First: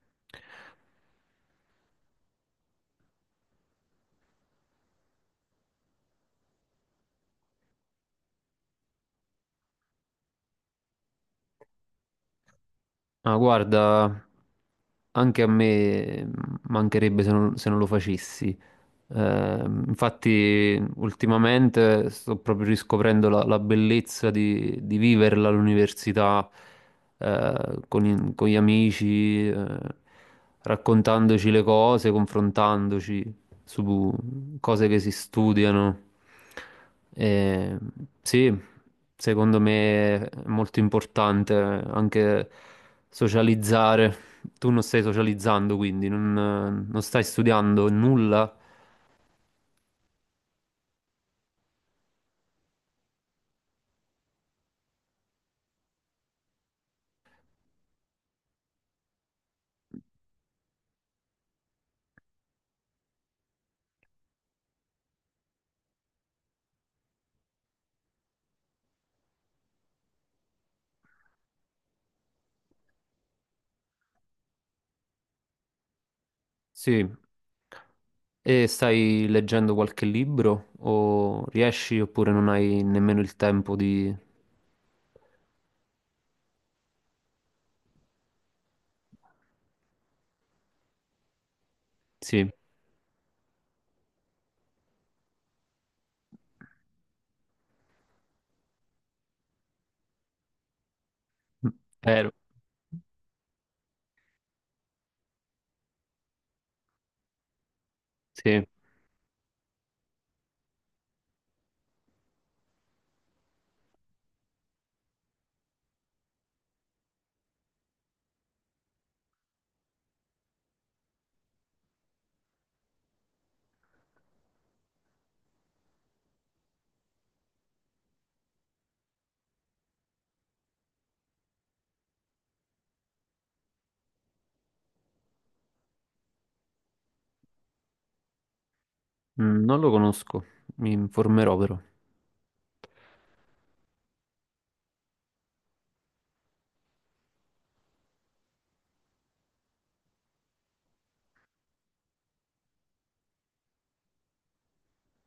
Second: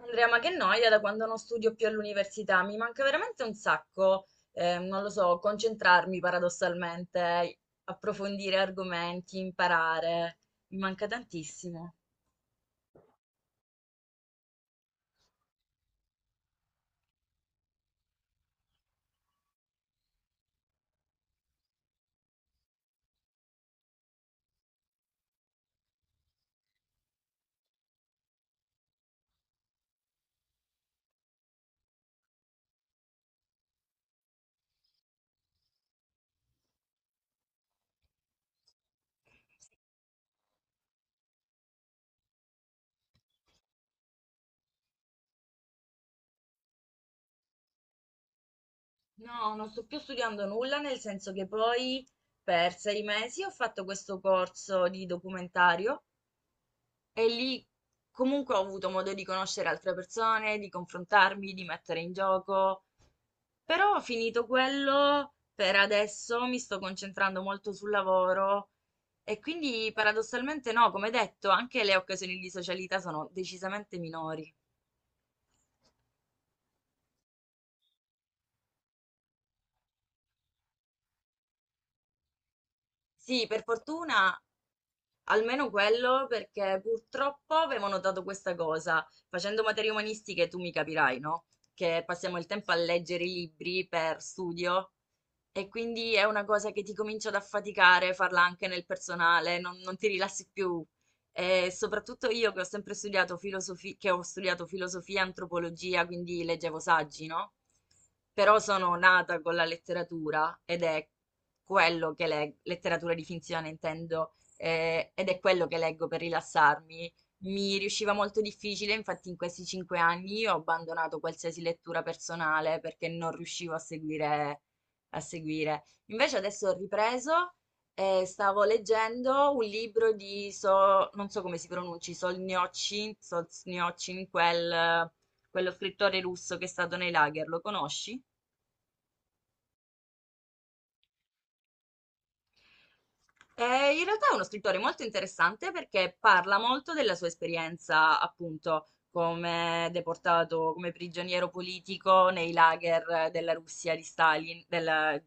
Andrea, ma che noia da quando non studio più all'università, mi manca veramente un sacco, non lo so, concentrarmi paradossalmente, approfondire argomenti, imparare, mi manca tantissimo. Ma guarda, anche a me mancherebbe se non lo facessi. Infatti, ultimamente sto proprio riscoprendo la bellezza di viverla all'università, con gli amici, raccontandoci le cose, confrontandoci su cose che si studiano. Eh, sì, secondo me è molto importante anche socializzare. Tu non stai socializzando, quindi non stai studiando nulla. No, non sto più studiando nulla, nel senso che poi per sei mesi ho fatto questo corso di documentario e lì comunque ho avuto modo di conoscere altre persone, di confrontarmi, di mettere in gioco. Però ho finito quello, per adesso mi sto concentrando molto sul lavoro e quindi paradossalmente no, come detto, anche le occasioni di socialità sono decisamente minori. Sì, e stai leggendo qualche libro o riesci oppure non hai nemmeno il Sì, per tempo di... fortuna almeno quello, perché purtroppo avevo notato questa cosa, facendo materie umanistiche tu mi capirai, no? Che passiamo il Sì, tempo a leggere i libri per studio e quindi è una cosa che ti comincia ad affaticare, farla anche nel personale, non ti rilassi più. mm, E soprattutto eh, io che ho sempre studiato filosofia, che ho studiato filosofia e antropologia, quindi leggevo saggi, no? Però sì, sono nata con la letteratura ed è quello che, la letteratura di finzione intendo, ed è quello che leggo per rilassarmi. Mi riusciva molto difficile, infatti in questi cinque anni ho abbandonato qualsiasi lettura personale perché non riuscivo a seguire, Invece adesso ho ripreso e stavo leggendo un libro di, non so come si pronunci, Solzhenitsyn, Solzhenitsyn, quello scrittore russo che è stato nei lager, lo conosci? mm, non lo conosco, mi informerò però. In realtà è uno scrittore molto interessante perché parla molto della sua esperienza, appunto, come deportato, come prigioniero politico nei lager della Russia di Stalin,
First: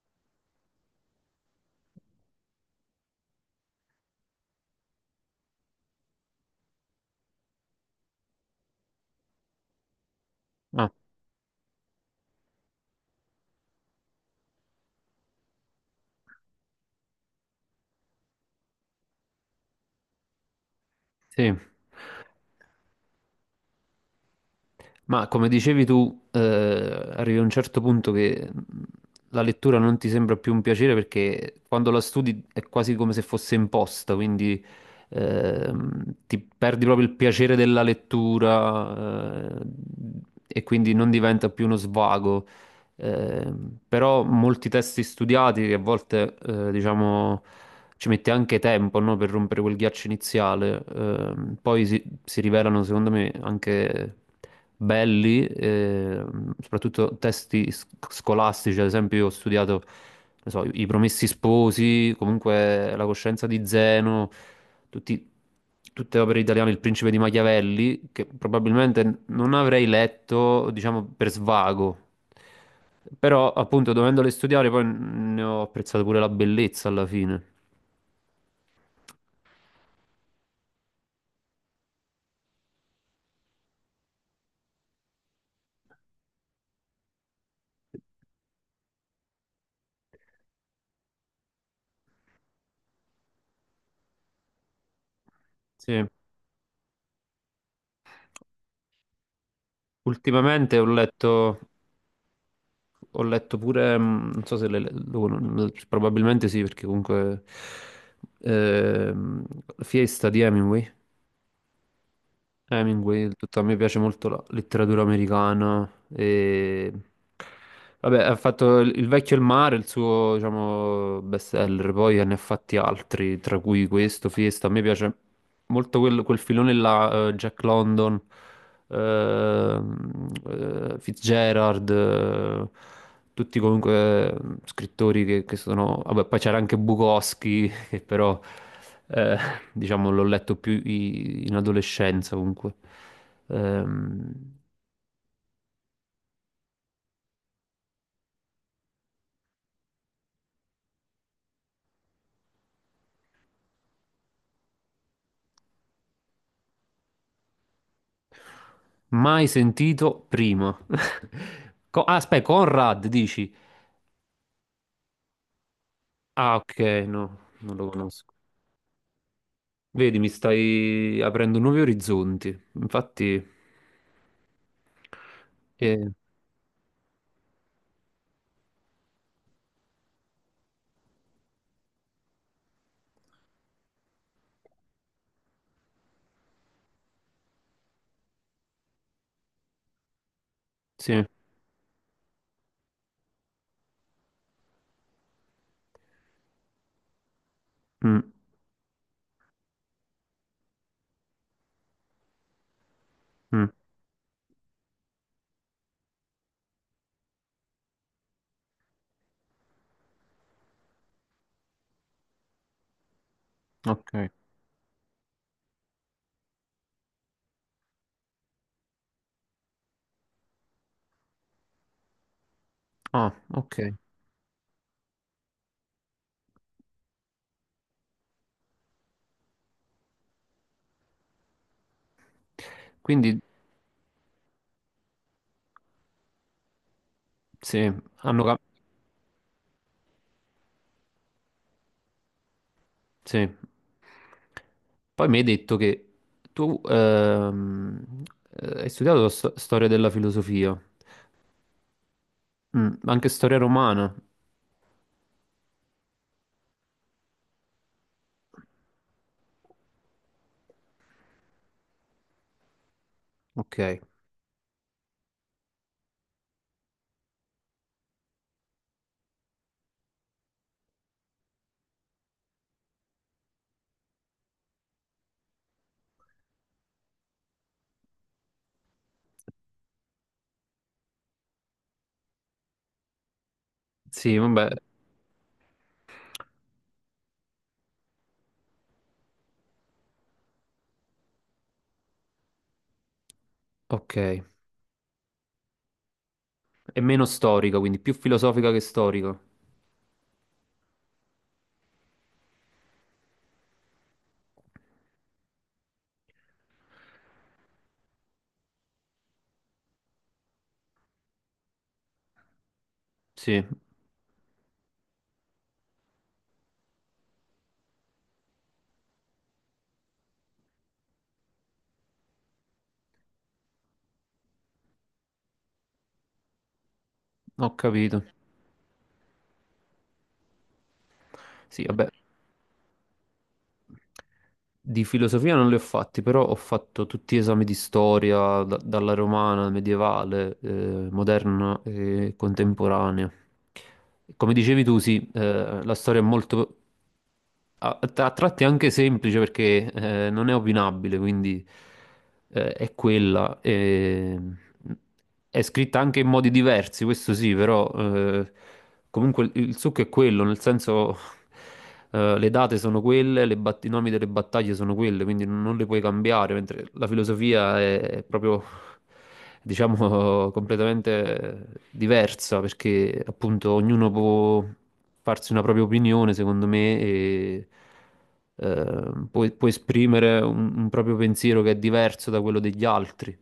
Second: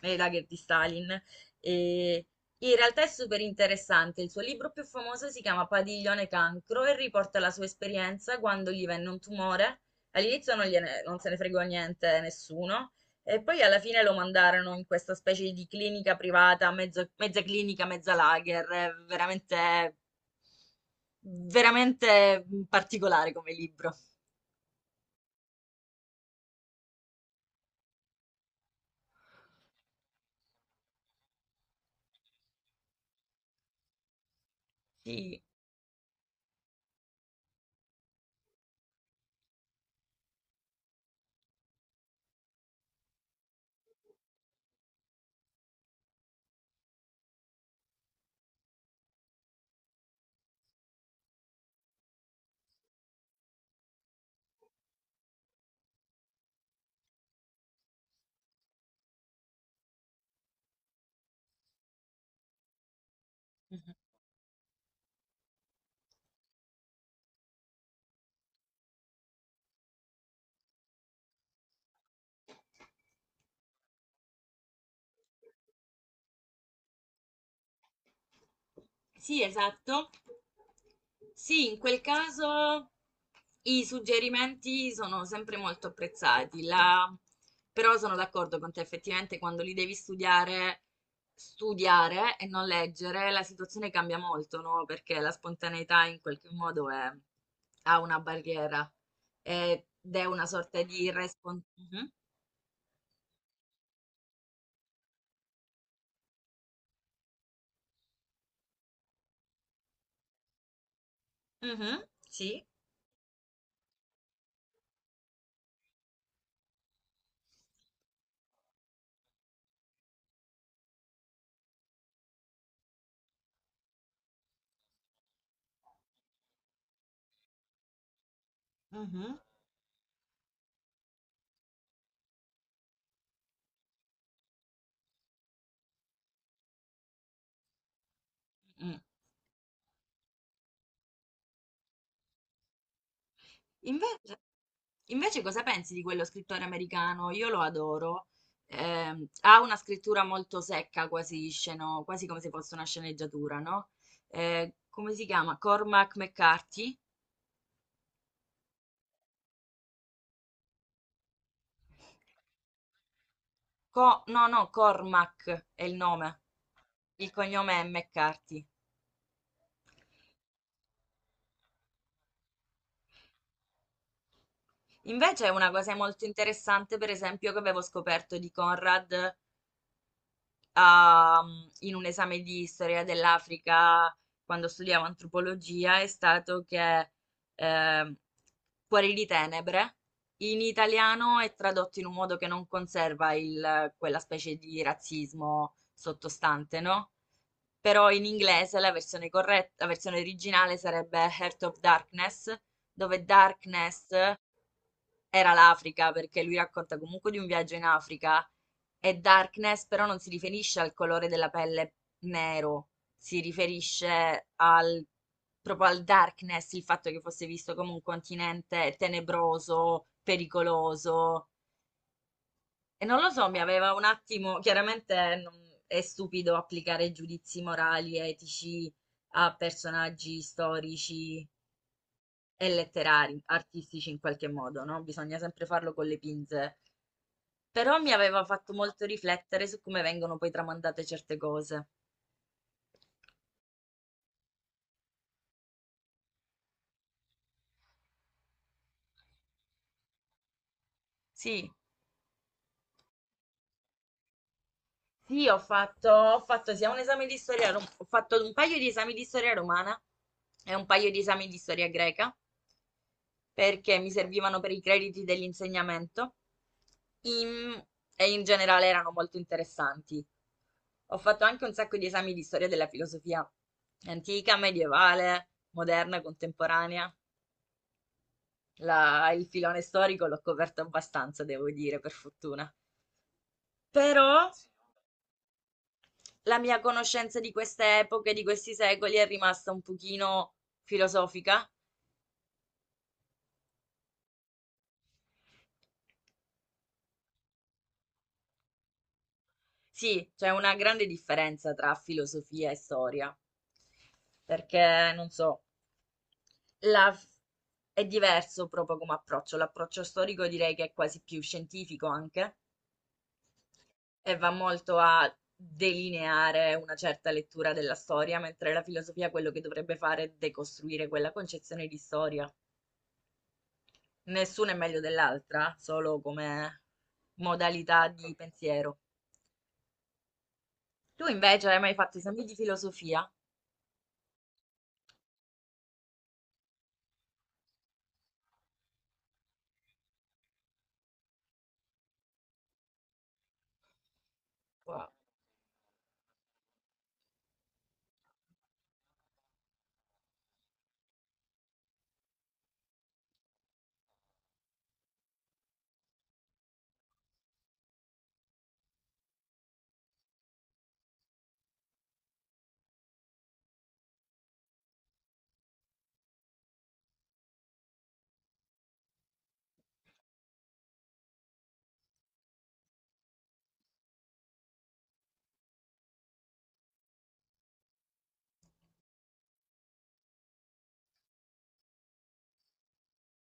nei lager di Stalin. E in realtà è super interessante. Il suo libro più famoso si chiama Padiglione Cancro e riporta la sua esperienza quando gli venne un tumore. All'inizio non Ah, non se ne fregò niente nessuno. E poi alla fine lo mandarono in questa specie di clinica privata, mezza clinica, mezza lager, è veramente, sì, veramente particolare come libro. ma come dicevi tu, arrivi a un certo punto che la lettura non ti sembra più un piacere perché quando la studi è quasi come se fosse imposta, quindi Sì. Ti perdi proprio il piacere della lettura, e quindi non diventa più uno svago, eh, però molti testi studiati a volte, diciamo, ci mette anche tempo, no, per rompere quel ghiaccio iniziale. Poi si rivelano, secondo me, anche belli, soprattutto testi scolastici. Ad esempio, io ho studiato, non so, I Promessi Sposi, comunque La coscienza di Zeno, tutti- tutte opere italiane, Il Principe di Machiavelli, che probabilmente non avrei letto, diciamo, per svago, però appunto dovendole studiare poi ne ho apprezzato pure la bellezza alla fine. Sì, esatto. Sì, in quel caso i suggerimenti sono sempre molto apprezzati. Però sono d'accordo con te, effettivamente quando li devi studiare, studiare e non leggere, la situazione cambia molto, no? Perché la spontaneità Sì, in qualche modo ha una barriera ed è una ultimamente sorta di responsabilità. ho letto pure, mm, non so se le, lo- non- probabilmente sì, perché comunque ehm, Fiesta di Hemingway. Sì. Mhm. Sì. Hemingway, tutto, a me piace molto la letteratura americana e... Vabbè, ha fatto Il vecchio e il mare, il suo, diciamo, bestseller, poi ne ha fatti altri, tra cui questo, Fiesta. A me piace molto quel filone là, Jack London, Fitzgerald, tutti comunque scrittori che sono... Vabbè, poi c'era anche Bukowski, però Mm. eh, diciamo l'ho letto più in adolescenza comunque. Ehm, Invece, invece cosa pensi di quello scrittore americano? Io lo adoro. Ha una scrittura molto secca, quasi come se fosse una sceneggiatura, no? Come si chiama? Cormac McCarthy? Mai sentito prima. Ah, aspetta, Conrad dici? No, no, Cormac è il nome. Ah, ok, Il no, non cognome è lo conosco. McCarthy. Vedi, mi stai aprendo nuovi orizzonti. Infatti, Invece una cosa eh, molto interessante, per esempio, che avevo scoperto di Conrad, in un esame di storia dell'Africa quando studiavo antropologia è stato che, ehm, Cuori di tenebre in sì. italiano è tradotto in un modo che non conserva quella specie di razzismo sottostante, no? Però Mm, in inglese la versione corretta, la versione originale sarebbe Heart of Darkness, dove mm, Darkness era l'Africa, perché lui racconta comunque di un viaggio in Africa, e Darkness però non si riferisce al colore della pelle nero, si ok. riferisce al, proprio al Darkness, il fatto che fosse visto come un continente tenebroso, pericoloso, e non lo Ah, so, mi ok. aveva un attimo, chiaramente è stupido applicare giudizi morali, etici a personaggi storici e Quindi, letterari, artistici in qualche modo, no? Bisogna sempre farlo con le pinze. sì, Però mi aveva hanno fatto molto riflettere su come vengono poi tramandate certe cose. sì. Poi mi hai detto che tu hai studiato storia della filosofia, Sì, mm, anche storia romana. sì, ho fatto sia un esame di storia, ho fatto un paio di esami di storia romana e un paio di esami di storia greca. Perché Ok. mi servivano per i crediti dell'insegnamento in- e in generale erano molto interessanti. Ho fatto anche un sacco di esami di storia della filosofia antica, medievale, moderna, contemporanea. Il filone storico l'ho coperto abbastanza, devo dire, per fortuna. Però Sì, vabbè, la mia conoscenza di queste epoche, di questi secoli è rimasta un pochino filosofica. ok. È meno storica, quindi più filosofica che storica. Sì, c'è una grande differenza tra filosofia e storia, perché non so, La f- è diverso proprio come approccio. L'approccio storico direi che è quasi più scientifico anche, Sì, e va molto a delineare una certa lettura della storia, mentre la filosofia quello che dovrebbe fare è decostruire quella concezione di storia. Nessuna è meglio dell'altra, solo come ho modalità capito. di pensiero. Tu invece hai Sì, mai vabbè. fatto esami di filosofia? Di filosofia non li ho fatti, però ho fatto tutti gli esami di storia, dalla romana, medievale, moderna e contemporanea. Come dicevi tu, Wow. sì, la storia è molto, a tratti è anche semplice perché non è opinabile, quindi è quella. È scritta anche in modi diversi, questo sì, però comunque il succo è quello, nel senso le date sono quelle, i nomi delle battaglie sono quelle, quindi non le puoi cambiare, mentre la filosofia è proprio, diciamo, completamente diversa, perché appunto ognuno può farsi una propria opinione, secondo me, e può esprimere un proprio pensiero che è diverso da quello degli altri,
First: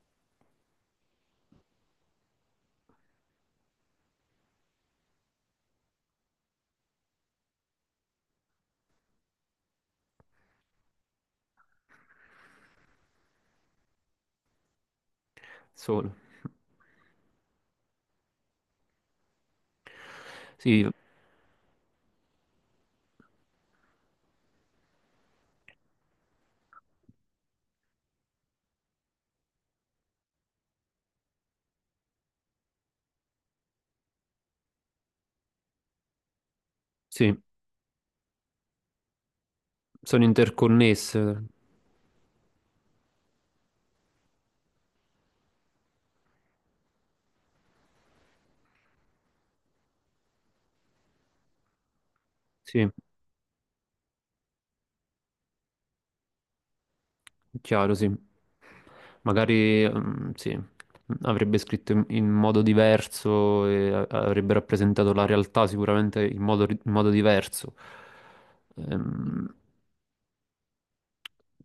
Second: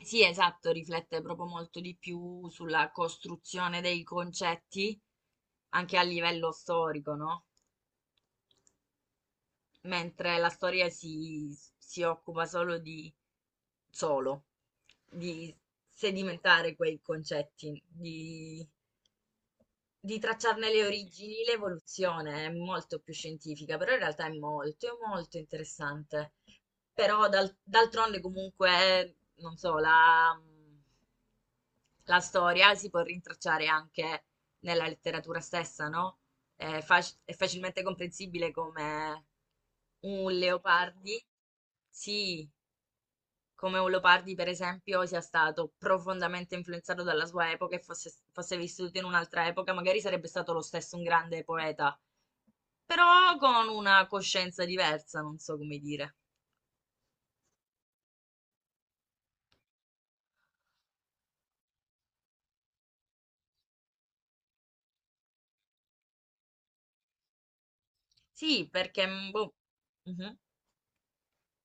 Sì, esatto, riflette proprio molto di più sulla costruzione dei concetti anche a livello storico, no? Mentre la storia si occupa solo, di solo. sedimentare quei concetti, di tracciarne le Sì, origini, l'evoluzione è molto più scientifica, però in realtà è molto interessante. Però d'altronde comunque, non so, la storia si può rintracciare anche nella letteratura stessa, no? È, è sì, facilmente comprensibile come sono un Leopardi, interconnesse, sì, come un Leopardi, per esempio, sia stato profondamente influenzato dalla sua epoca e fosse vissuto in un'altra epoca, magari sarebbe stato lo stesso un grande poeta, sì, però con una coscienza diversa, non so come dire. chiaro, sì. Magari, mm, sì, avrebbe scritto in modo diverso e avrebbe rappresentato la realtà sicuramente in modo, in modo diverso. Sì, perché... mm, Ehm, boh, mhm,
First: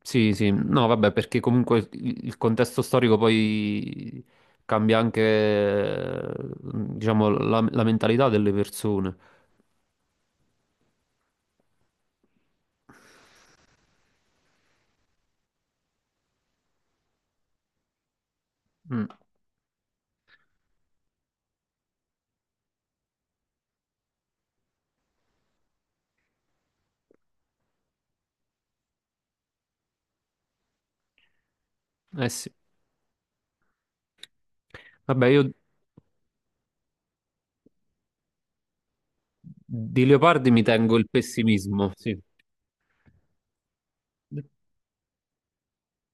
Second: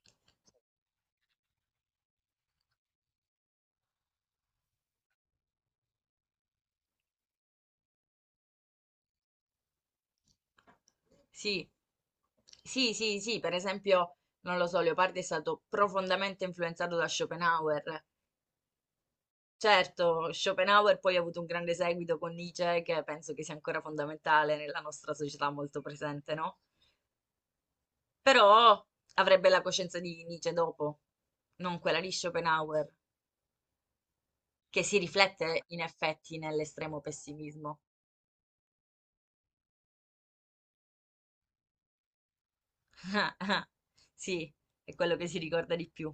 Sì, sì, no, vabbè, perché comunque il contesto storico poi cambia anche, diciamo, la mentalità delle persone. sì. Sì, sì, sì, per esempio, non lo so, Leopardi è stato profondamente influenzato da Schopenhauer, Mm, certo, Schopenhauer poi ha avuto un grande seguito con Nietzsche, che penso che sia ancora fondamentale nella nostra società, molto presente, no? Però avrebbe la coscienza di Nietzsche dopo, non quella di eh sì. Schopenhauer, che si Vabbè, io riflette in effetti nell'estremo pessimismo. di Leopardi mi tengo il pessimismo, sì. Sì, è quello che si ricorda di più.